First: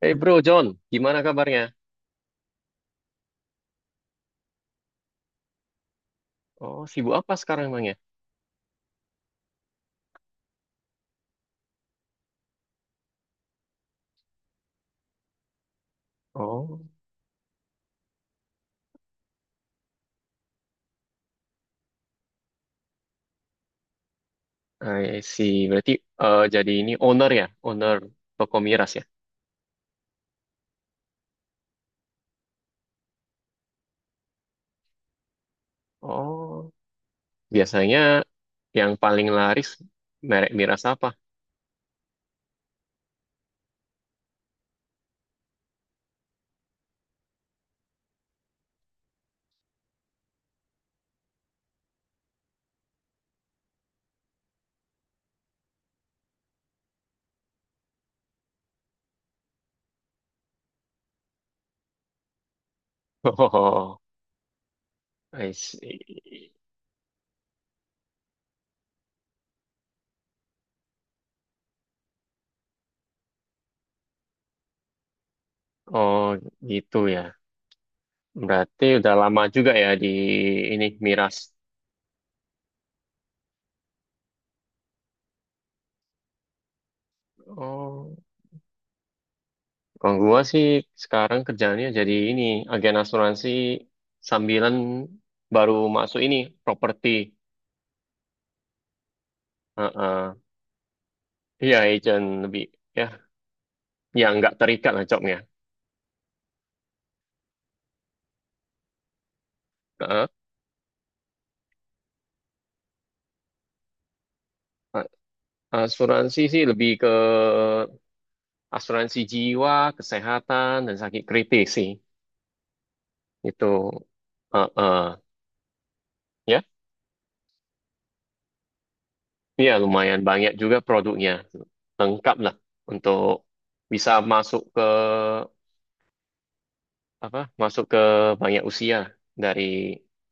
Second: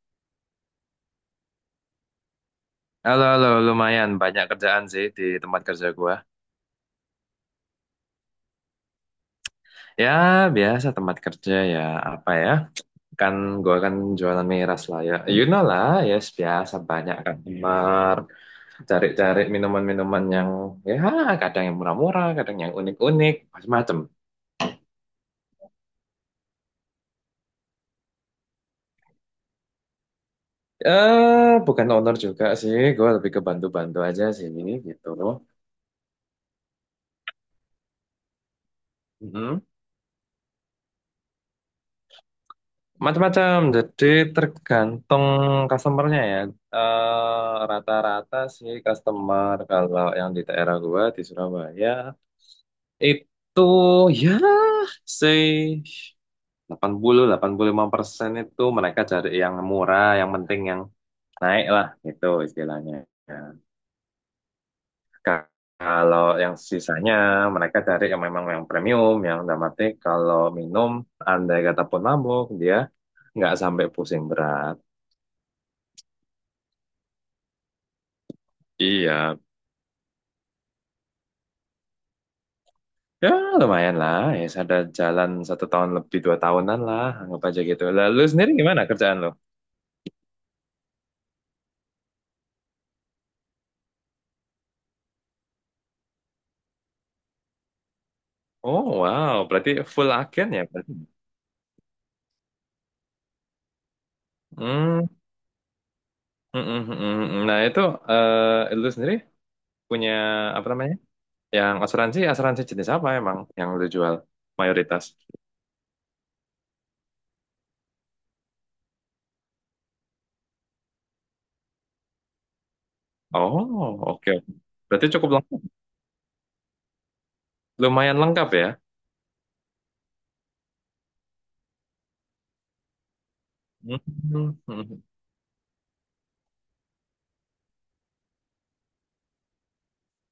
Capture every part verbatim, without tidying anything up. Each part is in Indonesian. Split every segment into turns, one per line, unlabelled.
Hey bro John, gimana kabarnya?
Halo, halo, lumayan banyak kerjaan sih di tempat kerja gua.
Oh, sibuk apa sekarang emangnya?
Ya, biasa tempat kerja ya, apa ya? Kan gua kan jualan miras lah ya. You know lah, yes, biasa
Oh,
banyak customer. Cari-cari minuman-minuman yang ya kadang yang murah-murah, kadang yang unik-unik, macam-macam.
I see. Berarti eh, jadi ini owner ya, owner toko miras ya?
Eh, bukan owner juga sih, gua lebih ke bantu-bantu aja sih gitu.
Oh, biasanya yang paling
Mhm.
laris merek miras apa?
Macam-macam, jadi tergantung customernya ya. Eh, rata-rata sih customer kalau yang di daerah gua di Surabaya itu ya say delapan puluh delapan puluh lima persen itu mereka cari yang murah, yang penting yang naik lah gitu istilahnya. Ya.
Oh,
Ka-
I
Kalau
see.
yang sisanya mereka cari yang memang yang premium, yang dalam arti kalau minum andai kata pun mabuk dia nggak sampai pusing berat.
Oh, gitu ya. Berarti udah
Iya,
lama juga ya di ini miras.
ya lumayan lah. Ya ada jalan satu tahun lebih dua tahunan lah, anggap aja gitu.
Oh,
Lalu sendiri gimana kerjaan lo?
kalau gua sih sekarang kerjaannya jadi ini agen asuransi sambilan baru masuk ini properti.
Oh wow, berarti full
Heeh.
agen ya berarti.
Iya, agent lebih ya, ya nggak terikat lah
Hmm,
jobnya.
mm, mm, mm, mm. mm. Nah itu eh lu sendiri punya
Heeh.
apa namanya? Yang asuransi, asuransi jenis apa emang yang lu jual mayoritas?
A- Asuransi sih lebih ke asuransi jiwa, kesehatan dan sakit kritis sih. Itu,
Oh oke,
heeh,
berarti cukup lengkap,
ya.
lumayan lengkap ya.
Iya, lumayan banyak juga produknya. Lengkap lah untuk
Hmm,
bisa
mm,
masuk ke
mm.
apa? Masuk ke banyak usia dari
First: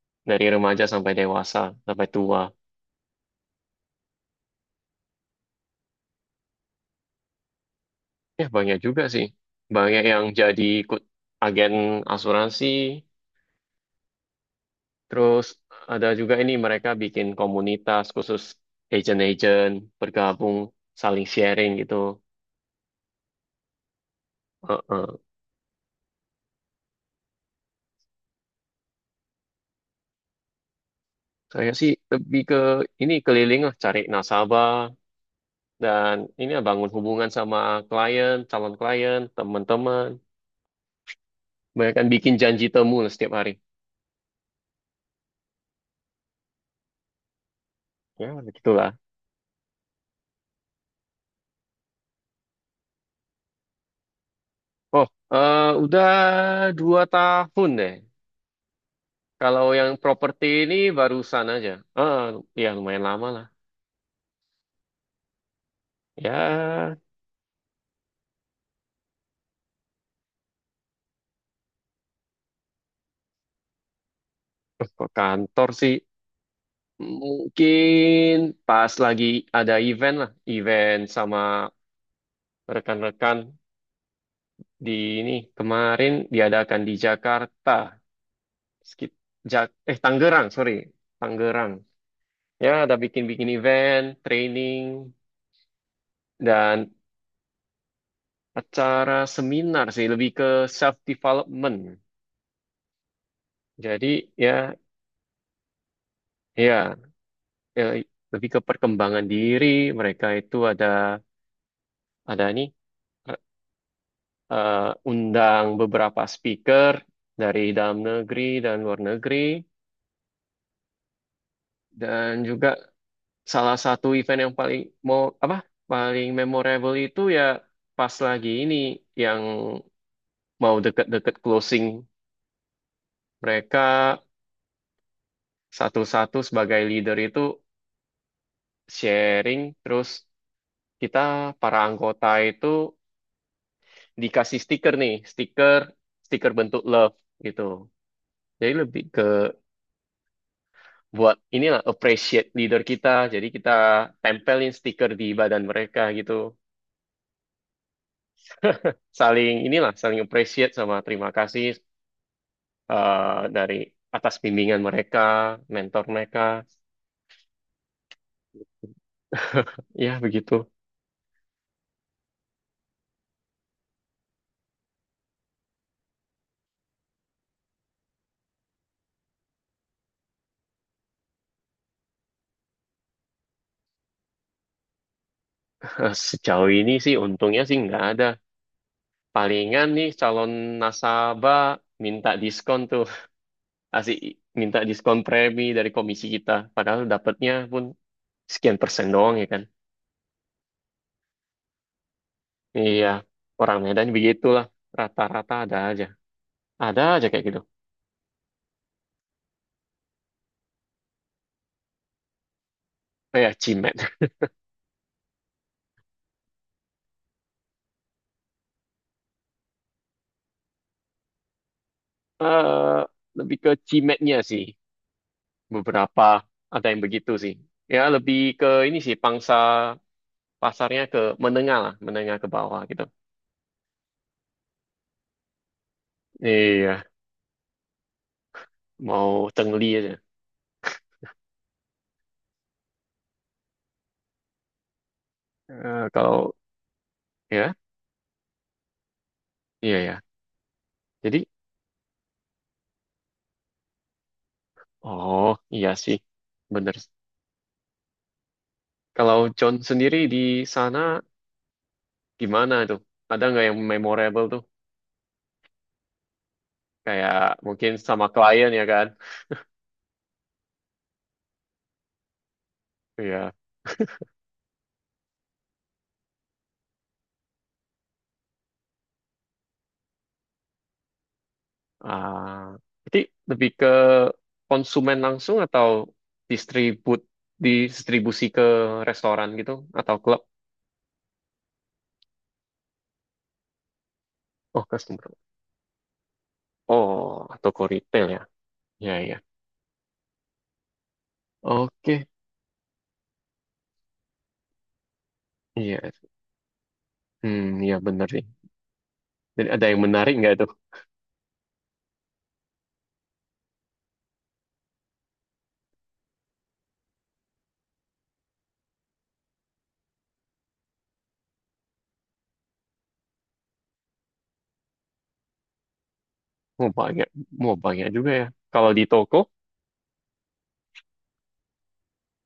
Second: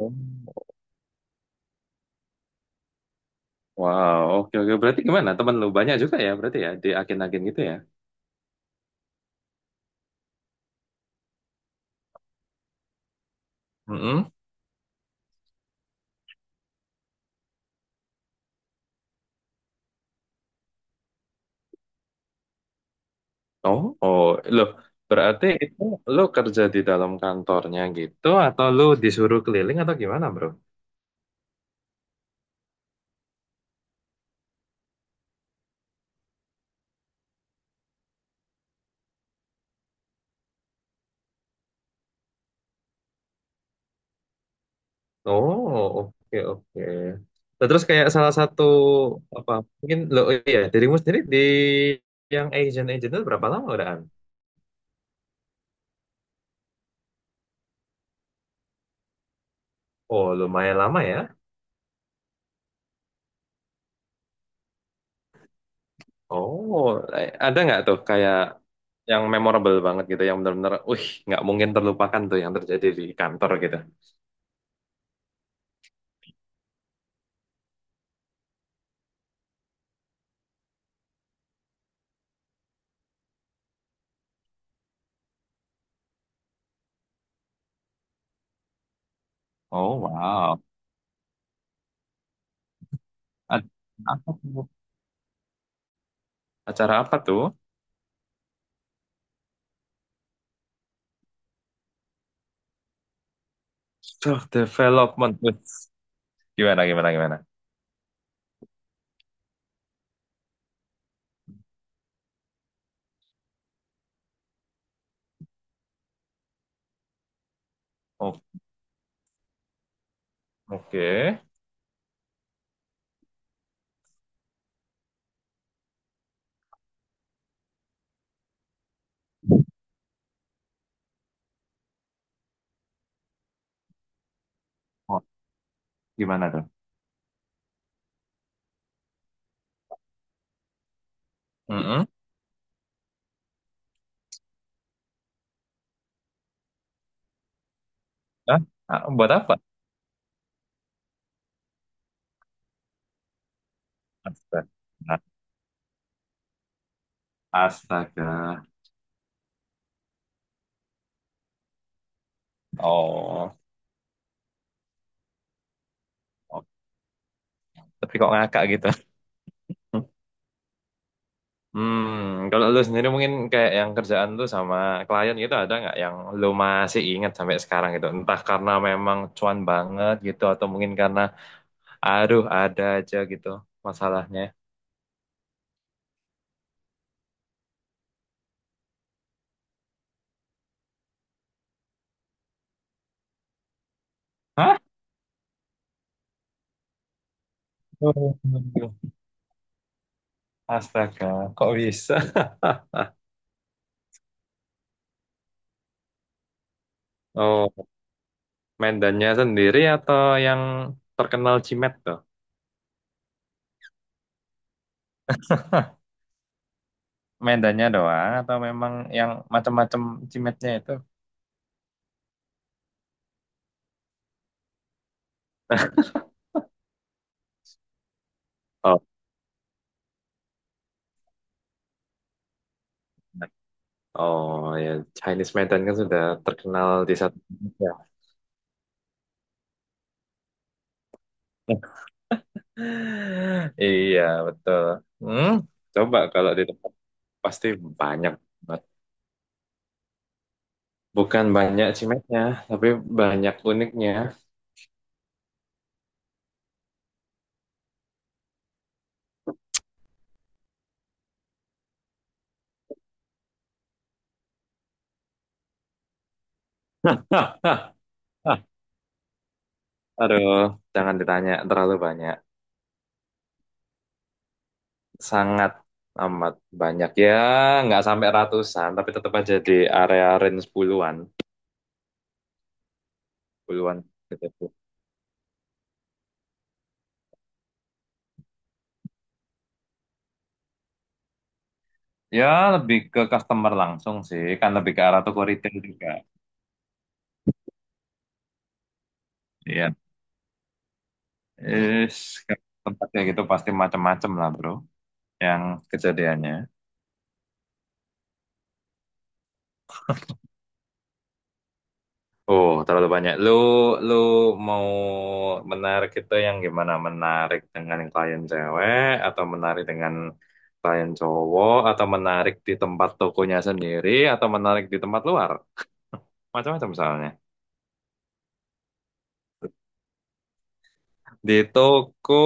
Oh,
dari remaja sampai dewasa, sampai tua.
wow, oke oke. Berarti gimana? Temen lu banyak juga ya berarti ya di agen-agen gitu ya?
Ya, banyak juga sih. Banyak yang jadi ikut agen asuransi.
Mm-mm.
Terus ada juga ini mereka bikin komunitas khusus agent-agent bergabung saling sharing gitu.
Oh, oh, loh,
Heeh.
berarti itu lo kerja di dalam kantornya gitu, atau lo disuruh keliling atau gimana, bro?
Saya sih lebih ke ini keliling lah cari nasabah dan ini lah bangun hubungan sama klien, calon klien, teman-teman. Banyak kan bikin janji temu lah setiap hari.
Oh, oke, oke. Nah, terus kayak
Ya,
salah satu
begitulah.
apa? Mungkin lo oh iya dirimu sendiri di yang agent agent itu berapa lama udahan?
Oh, eh, udah dua tahun deh. Kalau yang
Oh,
properti ini
lumayan lama ya.
barusan aja. Ah, ya lumayan lama lah.
Oh,
Ya,
eh, ada nggak tuh kayak yang memorable banget gitu, yang benar-benar, wih, nggak mungkin terlupakan tuh yang terjadi di kantor gitu.
ke kantor sih mungkin pas lagi ada event lah, event sama rekan-rekan di ini kemarin diadakan di Jakarta, sekit, Jak-
Oh,
eh Tangerang,
wow.
sorry, Tangerang. Ya, ada bikin-bikin
Ad-
event,
apa tuh?
training, dan
Acara apa tuh?
acara seminar sih, lebih ke self development. Jadi
Self
ya,
development. Wits. Gimana
ya,
gimana gimana?
eh, lebih ke perkembangan diri. Mereka itu ada ada nih. eh, Undang beberapa speaker dari dalam
Oh,
negeri dan luar negeri,
oke.
dan juga salah satu event yang paling mau apa paling memorable itu ya pas lagi ini yang mau deket-deket closing, mereka
Oh,
satu-satu
gimana tuh?
sebagai leader itu sharing. Terus kita para
Mm-mm.
anggota itu dikasih stiker, nih, stiker stiker bentuk love gitu,
Hah?
jadi lebih
Ah,
ke
buat apa?
buat inilah appreciate leader kita. Jadi kita
Astaga.
tempelin stiker
Nah,
di badan mereka gitu.
astaga.
Saling inilah saling appreciate sama terima kasih, eh,
Oh,
dari atas bimbingan mereka, mentor mereka.
oh. Tapi kok ngakak gitu.
Ya begitu.
Hmm, kalau lu sendiri mungkin kayak yang kerjaan lu sama klien gitu ada nggak yang lu masih ingat sampai sekarang gitu? Entah karena memang cuan banget gitu atau mungkin karena aduh ada aja gitu masalahnya.
Sejauh ini sih untungnya sih nggak ada. Palingan nih calon nasabah minta diskon tuh. Asik minta
Hah?
diskon premi dari komisi kita. Padahal dapatnya pun
Oh,
sekian persen doang ya kan.
astaga, kok bisa?
Iya, orang Medan begitulah. Rata-rata ada aja. Ada aja kayak gitu.
Oh, medannya sendiri atau yang terkenal Cimet tuh?
Eh, ya, cimet.
Medannya doang atau memang yang macam-macam cimetnya itu?
eh Lebih ke cimetnya sih. Beberapa ada yang begitu sih. Ya, lebih ke ini
Oh,
sih, pangsa pasarnya ke menengah lah, menengah ke bawah gitu.
oh ya Chinese Medan kan sudah terkenal
Iya,
di satu ya.
mau cengli aja.
Iya, betul. Hmm,
Eh,
coba
kalau,
kalau di tempat pasti
ya,
banyak banget.
iya ya. Jadi,
Bukan banyak Cimetnya, tapi banyak uniknya.
oh, iya sih. Bener. Kalau John sendiri di sana, gimana tuh? Ada nggak yang memorable tuh? Kayak mungkin sama klien ya kan?
Aduh, jangan ditanya terlalu banyak.
Iya.
Sangat amat banyak ya nggak sampai ratusan tapi tetap aja di area range puluhan
Ah, jadi lebih ke
puluhan gitu,
konsumen langsung atau distribut distribusi ke restoran gitu atau klub?
ya lebih ke customer langsung sih, kan
Oh,
lebih ke
customer.
arah toko retail juga.
Oh, atau ke retail ya? Ya, ya.
Iya. is
Oke.
tempat kayak gitu pasti macam-macam lah bro yang
Iya.
kejadiannya.
Hmm, ya bener sih. Jadi ada yang menarik nggak tuh?
Oh, terlalu banyak. Lu, lu mau menarik itu yang gimana? Menarik dengan klien cewek, atau menarik dengan klien cowok, atau menarik di tempat tokonya sendiri, atau menarik di tempat luar? Macam-macam
Mau banyak,
misalnya.
mau banyak juga ya. Kalau di toko,
Di toko,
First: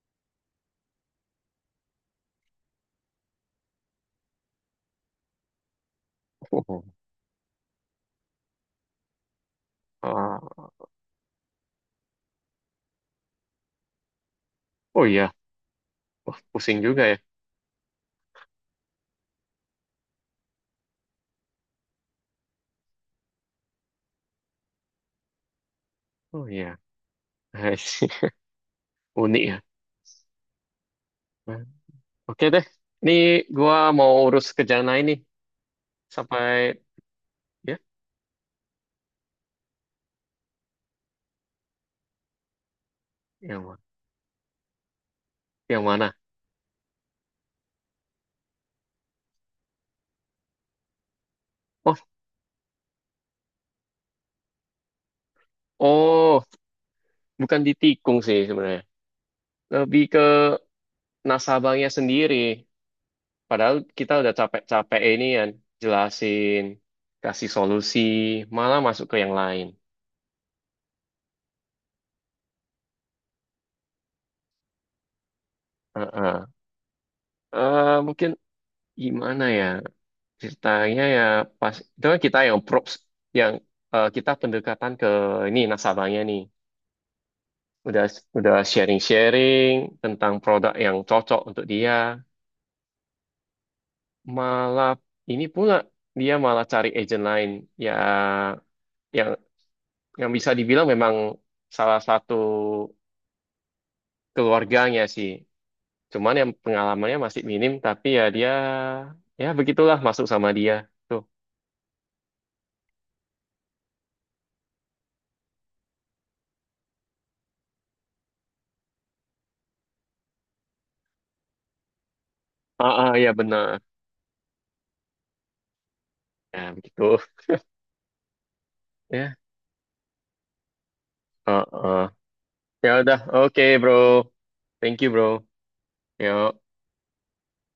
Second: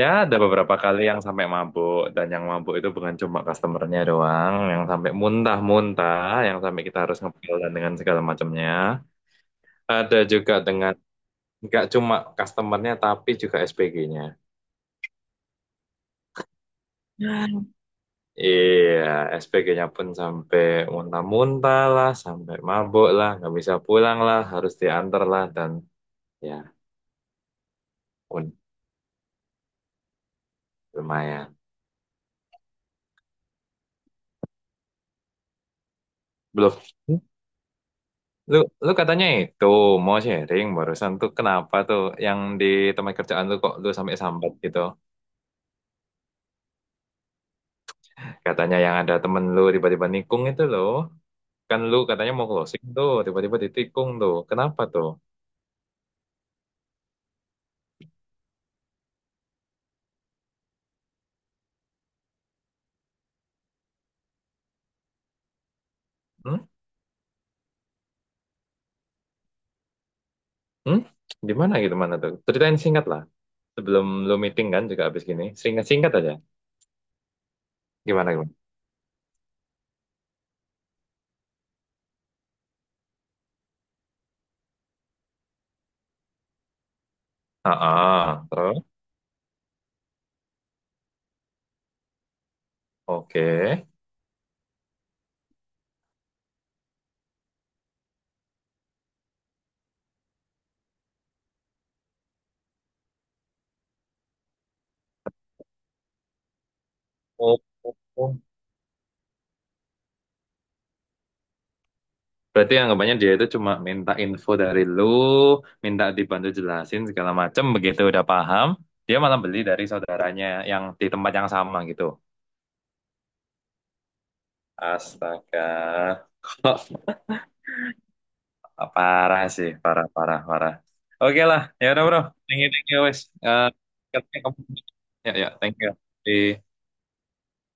ya ada beberapa kali yang sampai mabuk, dan yang mabuk itu bukan cuma customernya doang, yang sampai muntah-muntah, yang
oh,
sampai kita harus ngepel dan dengan segala macamnya. Ada juga
ah,
dengan, nggak cuma customernya, tapi juga S P G-nya.
oh iya, wah, pusing juga ya.
Wah, iya, S P G-nya pun sampai muntah-muntah lah, sampai mabuk lah, nggak bisa pulang lah, harus diantar lah, dan
Oh
ya
iya. I see.
pun
Unik ya.
lumayan.
Nah, oke deh, ini gua mau urus kerjaan lain nih. Sampai
Belum. Hmm?
ya,
lu, lu katanya itu mau sharing barusan tuh kenapa tuh yang di tempat kerjaan lu kok
ya.
lu sampai sambat gitu?
Yang mana?
Katanya yang ada temen lu tiba-tiba nikung itu loh, kan
Oh,
lu katanya mau closing tuh, tiba-tiba ditikung tuh, kenapa tuh?
oh, bukan ditikung sih sebenarnya. Lebih ke nasabahnya sendiri. Padahal kita udah capek-capek ini kan, jelasin,
Hmm?
kasih solusi, malah masuk ke yang lain.
Hmm? Di mana gitu mana tuh? Ceritain singkat lah. Sebelum lu meeting kan juga habis gini. Singkat-singkat aja.
Heeh. Eh, mungkin
Gimana gimana?
gimana ya ceritanya ya pas itu kan kita yang props yang eh, kita pendekatan ke ini nasabahnya nih,
Ah,
udah
ah.
udah
Terus
sharing-sharing tentang produk yang cocok untuk dia,
oke.
malah ini pula dia malah cari agent lain ya, yang yang bisa dibilang memang salah satu keluarganya sih, cuman yang pengalamannya masih
Oh,
minim
oh,
tapi ya
oh.
dia ya begitulah masuk sama dia tuh.
Berarti anggapannya dia itu cuma minta info dari lu, minta dibantu jelasin segala macam begitu udah paham, dia malah beli dari saudaranya yang di tempat yang sama gitu.
Ah ah, ya benar.
Astaga.
Ya
Kalau
begitu ya.
Parah sih, parah, parah, parah. Oke lah,
Ah
ya
ah.
udah bro. Thank you, thank
Ya
you,
udah,
wes.
oke
Eh,
bro.
katanya kamu,
Thank you bro.
ya, ya, thank you. Di
Yo.